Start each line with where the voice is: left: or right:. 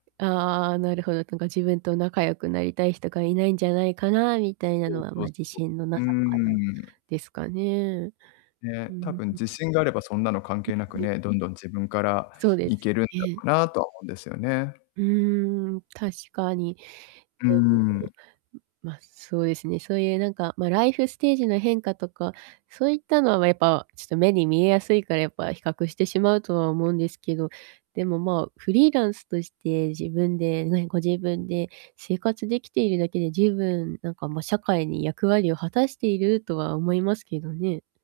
right: ああ、なるほど、なんか自分と仲良くなりたい人が居ないんじゃないかな、みたいな
left: そう
right: のは、
left: そう
right: まあ、自
left: そ
right: 信のな
left: う。うー
right: さから、
left: ん。
right: ですかね。う
left: ね、多
right: ん
left: 分
right: ん。
left: 自信があればそんなの関係なく
right: [unintelligible]
left: ね、どんどん自分から
right: そうで
left: い
right: す
left: けるんだろ
right: ね。
left: うな、とは思うんですよね。
right: うーん、確かに。
left: うー
right: でも、ん、
left: ん。
right: ま、そうですね、そういうなんか、ま、ライフステージの変化とか、そういったのは、ま、やっぱ、ちっと目に見えやすいから、やっぱ比較してしまうとは思うんですけど、でも、まあ、フリーランスとして、自分でねご自分で生活出来ているだけで十分なんか、ま、社会に役割を果たしているとは思いますけどね。